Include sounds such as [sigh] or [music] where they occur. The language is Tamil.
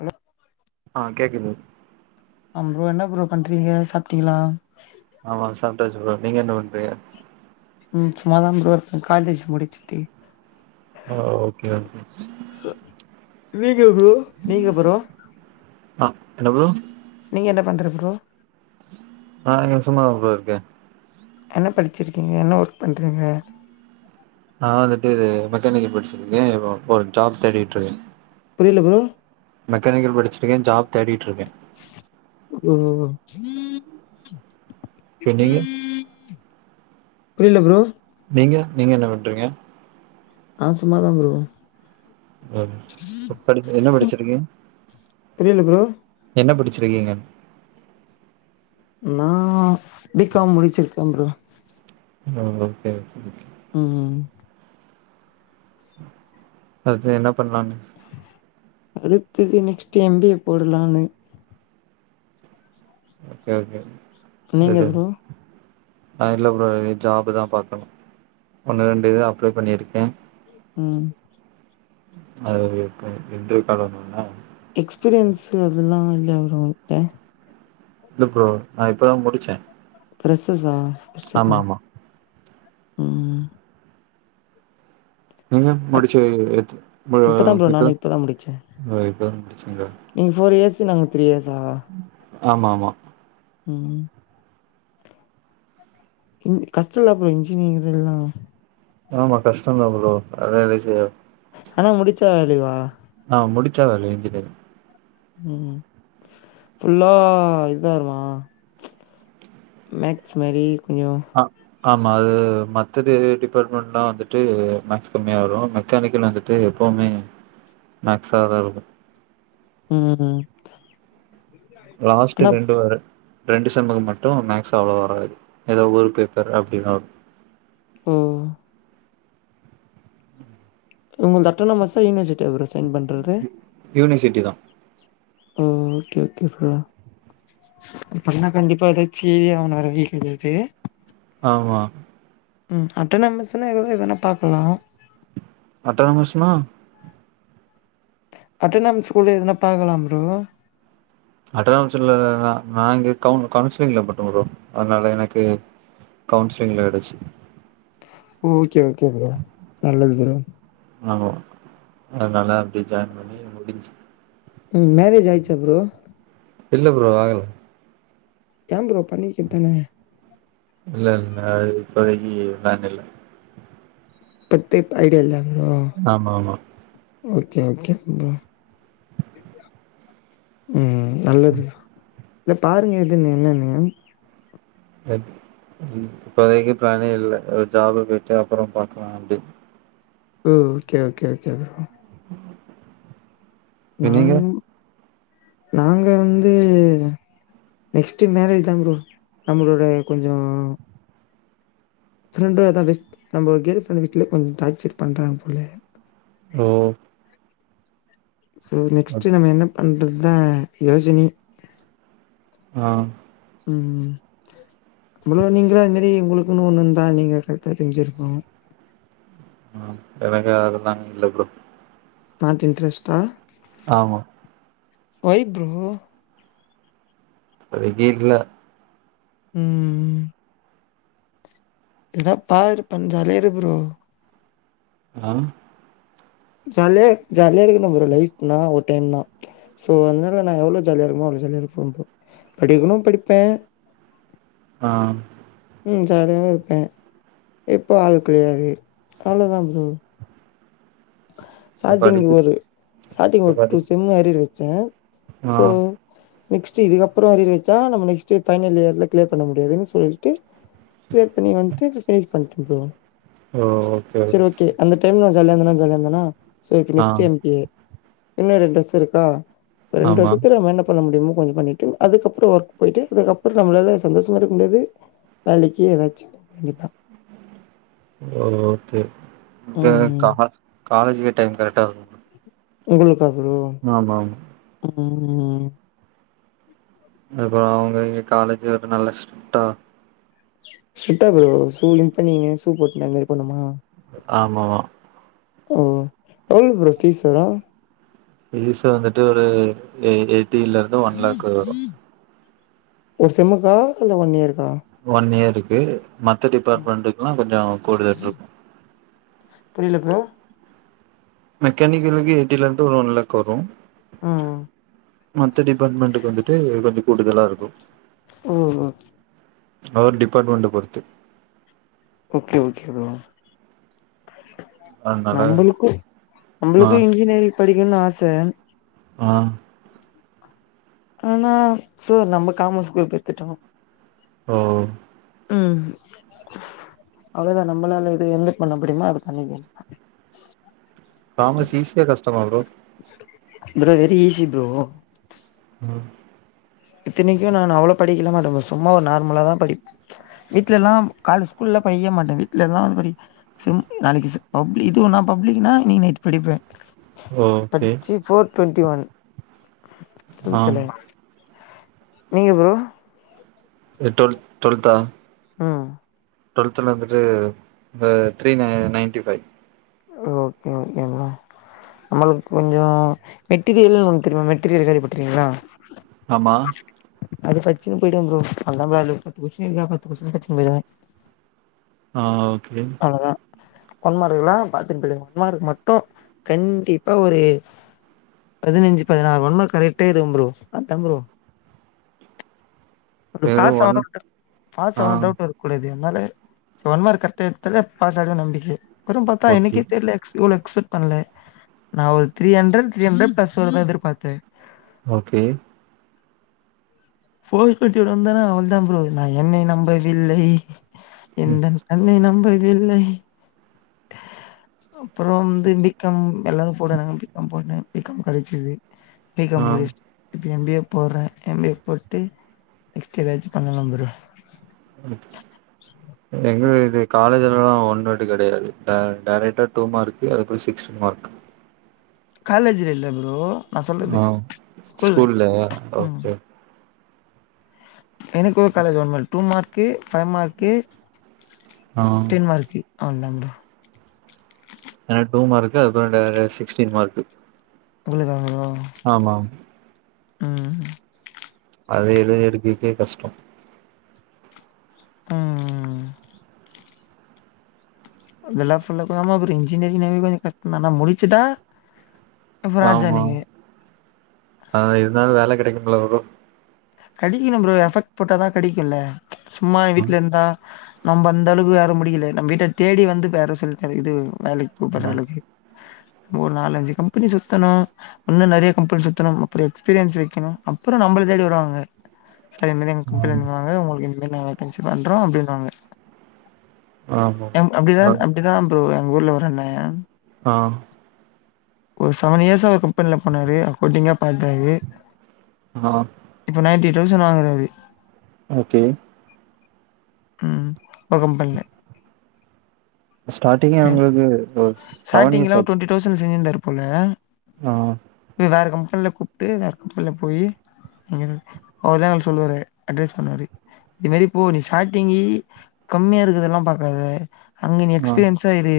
ஹலோ ஆ கேக்குது அம் ப்ரோ என்ன ப்ரோ பண்றீங்க சாப்ட்டீங்களா ஆமா சாப்டாச்சு ப்ரோ நீங்க என்ன பண்றிங்க ம் சும்மாதா ப்ரோ இருக்க காலேஜ் முடிச்சுட்டு ஓ ஓகே ஓகே நீங்க ப்ரோ நீங்க ப்ரோ ஆ என்ன ப்ரோ நீ என்ன பண்ற ப்ரோ நாங்க சும்மாதா ப்ரோ இருக்கே என்ன படிச்சிருக்கிங்க என்ன ஒர்க் பண்றீங்க நா வந்துட்டு இது மெக்கானிக்கல் படிச்சிருக்கே இப் இப்ப ஒரு ஜாப் தேடிட்ருக்கே புரிய்ல ப்ரோ மெக்கானிக்கல் படிச்சிருக்கே ஜாப் தேடிட்ருக்கே ம் பென்டிங்கு புரிய்ல ப்ரோ நீங்க நீங்க என்ன பண்றீங்க நா சும்மாதா ப்ரோ அ ப படிப்பு என்ன படிச்சிருக்கிங்க புரியல ப்ரோ என்ன படிச் சிருக்கீங்க நா பி காம் முடிச்சிருக்க ப்ரோ ஆ ஓகே ஓகே ம் அடுத்து என்ன பண்லானு அடுத்தது நெக்ஸ்ட்டு எம் பி எ போடலானு ஓகே ஓகே நீங்க ப்ரோ நா இல்ல ப்ரோ இனி ஜாப்புதா பாக்கணு ஒன்னு ரெண்டு இது அப்ளை பண்ணிருக்கே ம் அது இப்ப என்ட்ரி பண்ணனுனா எக்ஸ்பீரியன்ஸ்சு அதுலா இல்லையா ப்ரோ ஒன்ட்ட இல்ல ப்ரோ நா இப்பதா முடிச்சே த்ரஸ்சஸ்ஸா ஆமா ஆமா ம் நீயும் முடிச்சு எத்த பா இப்பதா ப்ரோ நானு இப்பதா முடிச்சே எப்ப [unintelligible] நீங்க ஃபோர் இயர்ஸு நாங்க த்ரீ இயர்ஸா ஆமா ஆமா ம் இன் கஸ்டொல்ல ப்ரோ இன்ஜினிரிங்துல்லா ஆமா கஸ்டந்தா ப்ரோ அதெல்லா ஈஸியா ஆனா முடிச்சா வால்யூவா அ முடிச்சா வேல்யூ இன்ஜினேரிங் ம் ஃபுல்லா இதுதா வருமா மேக்ஸ் மாரி கொஞ்சு ஆ ஆமா அது மற்றது டிபாட்மென்னா வந்துட்டு மேக்ஸ் கம்மியா வரு மெக்கானிக்கல் வந்துட்டு எ ப்போவ்மே மேக்ஸ்சா தா இருக்கு ம் லாஸ்டு ஆனா ரெண்டு வர ரெண்டு செம்முக்கு மட்டு மேக்ஸ் அவ்ளோவ வராது எதோ ஒரு பேப்பரு அப்டினா வரு ம் உங்கள்து அட்டனமசா யூனிவசிட்டியா ப்ரோ சைன் பண்றது யூனிவ்சிட்டி தா ஓ ஓகே ஓகே ப்ரோ அப்படின்னா கண்டிப்பா எதாச்சி அவன வர [unintelligible] ஆமா ம் அட்டனமஸுனா [unintelligible] எதுவேனா பாக்கலா அட்டானமஸ்னா அட்டனாம்ஸ் ஸ்கூலு எதன பாக்கலாம் ப்ரோ அட்டனாம்ஸுல்லதா நா நா இங்க கவுன் கவுன்சிலிங்ல போட்ட ப்ரோ அத்னால எனக்கு கவுன்ஸ்லிங்ல கெடுச்சு ஓகே ஓகே ப்ரோ நல்லது பரோ ஆமா அத்னால அப்டே ஜாய்ன் பண்ணி முடிஞ்சி ம் மேரேஜ் ஆய்ச்சா ப்ரோ இல்ல ப்ரோ ஆகல ஏ ப்ரோ பண்ணிக்குத்தான இல்ல இல்ல அது இப்பதைக்கி ப்ளான் இல்ல பத்தே இப் ஐடியா இல்ல ப்ரோ ஆமா ஆமா ஓகே ஓகே ம் ம் நல்லது இல்ல பாருங்க எதுன்னு என்னன்னு அது ம் இப்போதைக்கி ப்ளானே இல்ல அ ஜாபு போய்ட்டு அப்புறம் பாக்கலா அப்டின் ஓ ஓகே ஓகே ஓகே ப்ரோ நீங்க நாங் நாங்க வந்து நெக்ஸ்டு மேரேஜ் தா ப்ரோ நம்மளோட கொஞ்சோ ஃப்ரெண்டுலதா பெஸ்ட் நம்ப ஒரு கேல் ஃப்ரண்டு வீட்ல கொஞ் டார்ச்சர் பண்றாங் போல ஒ சோ நெக்ஸ்டு நம்ம என்ன பண்றத்தா யோசனை அ ம் ப்ரோ நீங்கூட அது மாரி உங்குளுக்குன்னு ஒண்ணு இந்தா நீங்க கரெக்டா தெஞ்சிருக்கு ம் எனக்கு அதெல்லாங் இல்ல ப்ரோ நாட் இன்ட்ரெஸ்டா ஆமா ஒய் ப்ரோ அதுக்கே இல்ல ம் எத்னா பாரு பஞ் ஜாலியா இரு ப்ரோ ஆ ஜாலியா ஜாலியா இருக்கனு ப்ரோ லைஃப்னா ஒரு டைம் தா சோ அதனால நா எவ்ளோ ஜாலியா இருக்கனுமோ அவ்ளோ ஜாலியா இருப்பே ப்ரோ படிக்கணு படிப்பே ஆ ம் ஜாலியாவு இருப்பே இப்போ ஆள் கிளியர் அவ்ளோதா ப்ரோ சாட்டிங்கு படிக்க ஒரு சாட்டிங்கு ஒரு டூ படி செம்மு அறியர் வச்சே ஆ சோ நெக்ஸ்ட் இதுக்கப்பறோ அறியர் வச்சா நம்ம நெக்ஸ்ட் ஃபைனல் இயர்ல கிளியர் பண்ண முடியாதுன்னு சொல்ட்டு கிளியர் பண்ணி வந்ட்டு இப்ப பினிஷ் பண்ணிட்டே ப்ரோ செரி ஓகே அந்த டைம்ல ஜலாந்தனா ஜலாந்தனா சோ இப்ப ஆ நெக்ஸ்ட் டைம் கே இன்னு ரெண்டு வருச இருக்கா ரெண்டு ஆமா வருசத்துல நம்ம என்ன பண்ண முடியுமோ கொஞ்சோ பண்ணீட்டு அதுக்கப்றோ ஒர்க் போய்ட்டு அதுக்கப்றோ நம்மளால சந்தோஷமா இருக்க முடியாது வேலக்கி ஏதாச்சு போ வேண்டிதா ஓ ஓகே இந்த ம் ம் கார் காலேஜுக்கே டைம் கரெக்டாகுங்க உங்களுக்கா ப்ரோ ம் ம் ம் அப்பறோ அவுங்க இங்க காலேஜ் ஒரு நல்ல ஸ்ட்ரிக்டா சுட்டா ப்ரோ சூ இன் பண்ணீங்க சூ போட்டுன அந்தமாரி போனோமா ஆமமா ஓ எவ்ளோ ப்ரோ ஃபீஸ் ஓட ஃபீஸ் வந்துட்டு ஒரு எய் எயிட்டில இருந்து ஒன் லேக் வரு ஒரு செம்க்கா இல்ல ஒன் இயரு ஒன் இயர்ருக்கு மத்த டிபார்ட்மெண்ட்க்குல்லா கொஞ்சோ கூடுதல் இருக்கு புரியல ப்ரோ மெக்கானிக்கலுக்கு எய்ட்டில இருந்து ஒரு ஒன் லேக் வரு ஆ மத்த டிபார்ட்மெண்ட்டுக்கு வந்துட்டு கொஞ்சோ கூடுதலா இருக்கு ம் ம் அவர் டிபார்ட்மெண்ட்ட பொறுத்து ஓகே ஓகே ப்ரோ அதனால நம்பளுக்கு ஆ நம்பளுக்கு இன்ஜினியரிங் படிக்கணும்னு ஆச ஆ ஆனா சோ நம்ம காமஸ் க்ரூப் எத்துட்டோ ஓ ம் அவ்ளதா நம்பளால இது எந்த பண்ண முடியுமோ அது பண்ணிக்க வேண்டிதா காமஸ் ஈஸியா கஷ்டமா bro bro very easy bro ஆ இத்தனைக்கு நானு அவ்ளோ படிக்கலா மாட்டே ப்ரோ சும்மா ஒரு நார்மலா தா படிப் வீட்லல்லா கால்ல ஸ்கூல்ல படிக்க மாட்டே வீட்லல்லா படி செம் நாளக்கி செம் பப்ளிக் இதுவு நா பப்ளிக் நா இன்னக்கி நைட் படிப்பே ஓகே படிச்சி போர் டொன்டி ஒன் ஆ டூவெல்த்ல நீங்க ப்ரோ இந்த டூவல் டுவல்த்தா ம் டு்வல்த்ல வந்துட்டு இப்ப த்ரீ நய நயன்டி ஃபைவ் ஓகே ஓகேங்க நம்மளுக்கு கொஞ்சோ மெட்டீரியல்ன்னு ஒன்னு தெரியுமா மெட் டீரியல் கேள்வி பற்றுக்கீங்களா ஆமா அது படிச்சினு போயிடுவே ப்ரோ அதுதா ப்ரோ அதுல பத்து கொஷ்டீன் இருக்கா பத்து கொஸ்டீனு படிச்சினு போயிடுவே ஆ ஓகே அவ்ளோதா ஒன்மார்க்ல்லா பாத்துட்டு போயிடுங்க ஒன்மார்க் மட்டு கண்டிப்பா ஒரு பதினஞ்சு பதினாறு ஒன் மார்க் கரெக்டா எழுதுவ ப்ரோ அதா ப்ரோ [inaudible] பாஸ் வெறும் ஒன் ஆனு பாஸ் ஆ ஆவனு டவுட் வர கூடாது அதனால ஒன் மார்க் கரெக்டா எடுத்தாலே பாஸ் ஆயிடுவன்னு நம்பிக்க அதுக் அப்புற பாத்தா ஓகே எனக்கே தெரில இவ்ளோ எக்ஸ்பெக்ட் பண்ல நா ஒரு three hundred three hundred plus வருனு எதிர்பாத்த ஓகே ஃபோர் ஃபிப்டி வருந்தன வந்த ப்ரோ நா என்னை நம்பவில்லை எந்தன் கண்ணை நம்பவில்லை அப்புறம் வந்து பிகாம் எல்லோரும் போட்டானுங்க பிகாம் போட்ட பிகாம் கடச்சிது ஆ பிகாம் முடிச்சிடு இப்ப எம் பி ஏ போடுற எம் பி ஏ போட்டு நெக்ஸ்ட் எதாச்சு பண்ணுலா ப்ரோ [unintelligible] எங்க இது காலேஜ்லல்ல எல்லா ஒன்வர்ட் கெடையாது டைரக்டா டூ மார்கு அதுக்கப்பற சிக்ஸ் மார்க் காலேஜ்ல இல்ல ப்ரோ நா சொல்றது ஆ ஸ்கூல்ல ஸ்கூல்லயா ம் ஓகே எனக்கு ஒரு காலேஜ் வண்மல் டூ மார்க்கு ஃபைவ் மார்க்கு ஆ டென்மார்க்கு அவ்ளதா ப்ரோ எனக்கு [unintelligible] சிக்ஸ்டீன் மார்க் அவ்வளதா ப்ரோ ஆமாம் ம் அது எழுதி எடுக்கறகே கஷ்டோ ம் ம் ம் அதெல்லா ஃபுல் அப் பண்ணாம அப்புற இன்ஜினியரிங் னாவே கொஞ்ச கஷ்டந்தா ஆனா முடிச்சுட்டா இப்போ ராஜா ஆமாம் நீங்க அதுல இருந்தாலு வேல கெடைக்கும்ல ப்ரோ கடிகன்னு ப்ரோ எஃபெக்ட் போட்டாதா கெடைக்கும்ல சும்மா வீட்ல ஆ இருந்தா நம்ப அந்தளவுக்கு யாரும் முடிக்கல நம்ப வீட்ட தேடி வந்து இப்ப யாரோ சொல்லி தரு இது வேலைக் ஆ கூப்பறளக்கு ஒரு நாலு அஞ்சு கம்பெனி சுத்தணு இன்னு நெறய கம்பெனி சுத்தணு அப்புற எக்ஸ்பீரியன்ஸ் வைக்கனு அப்பற நம்ப விடுதேடி வருவாங்க சார் இந்த மாதி எங்க கம்பெனிலந்து வராங்க உங்களுக்கு இந்த மாரி நாங்க வேக்கன்சி பண்றோ அப்படின்னுவாங்க ஆ ஆமா அப்டிதா ஆ அப்டிதா ப்ரோ எங்க ஊர்ல ஒரு அண்ண ஆ ஒரு செவன் இயர்ஸ் ஆ ஒரு கம்பெனில போனாரு அக்கொண்டிங்கா பாத்தாரு ஆ இப்ப நைன்டி டௌசண்ட் வாங்குறாரு ஓகே ம் ஒரு கம்பன்ல ஸ்டார்ட்டிங்கே அவங்களுக்கு ஸாட்டிங்ல ஒரு டுவெண்ட்டி டௌசண்ட் செஞ்சிருந்தாரு போல ஆ வேற கம்பன்ல்ல கூப்ட்டு வேற கம்பன்ல்ல போயி ஒரு நாள் சொல்லுவாரு அட்வைஸ் பண்ணுவாரு இது மாரி போ நீ ஸ்டாடிங்கி கம்மியா இருக்கதெல்லா பாக்காத அங்க நீ ஆ. எக்ஸ்பீரியன்ஸா இரு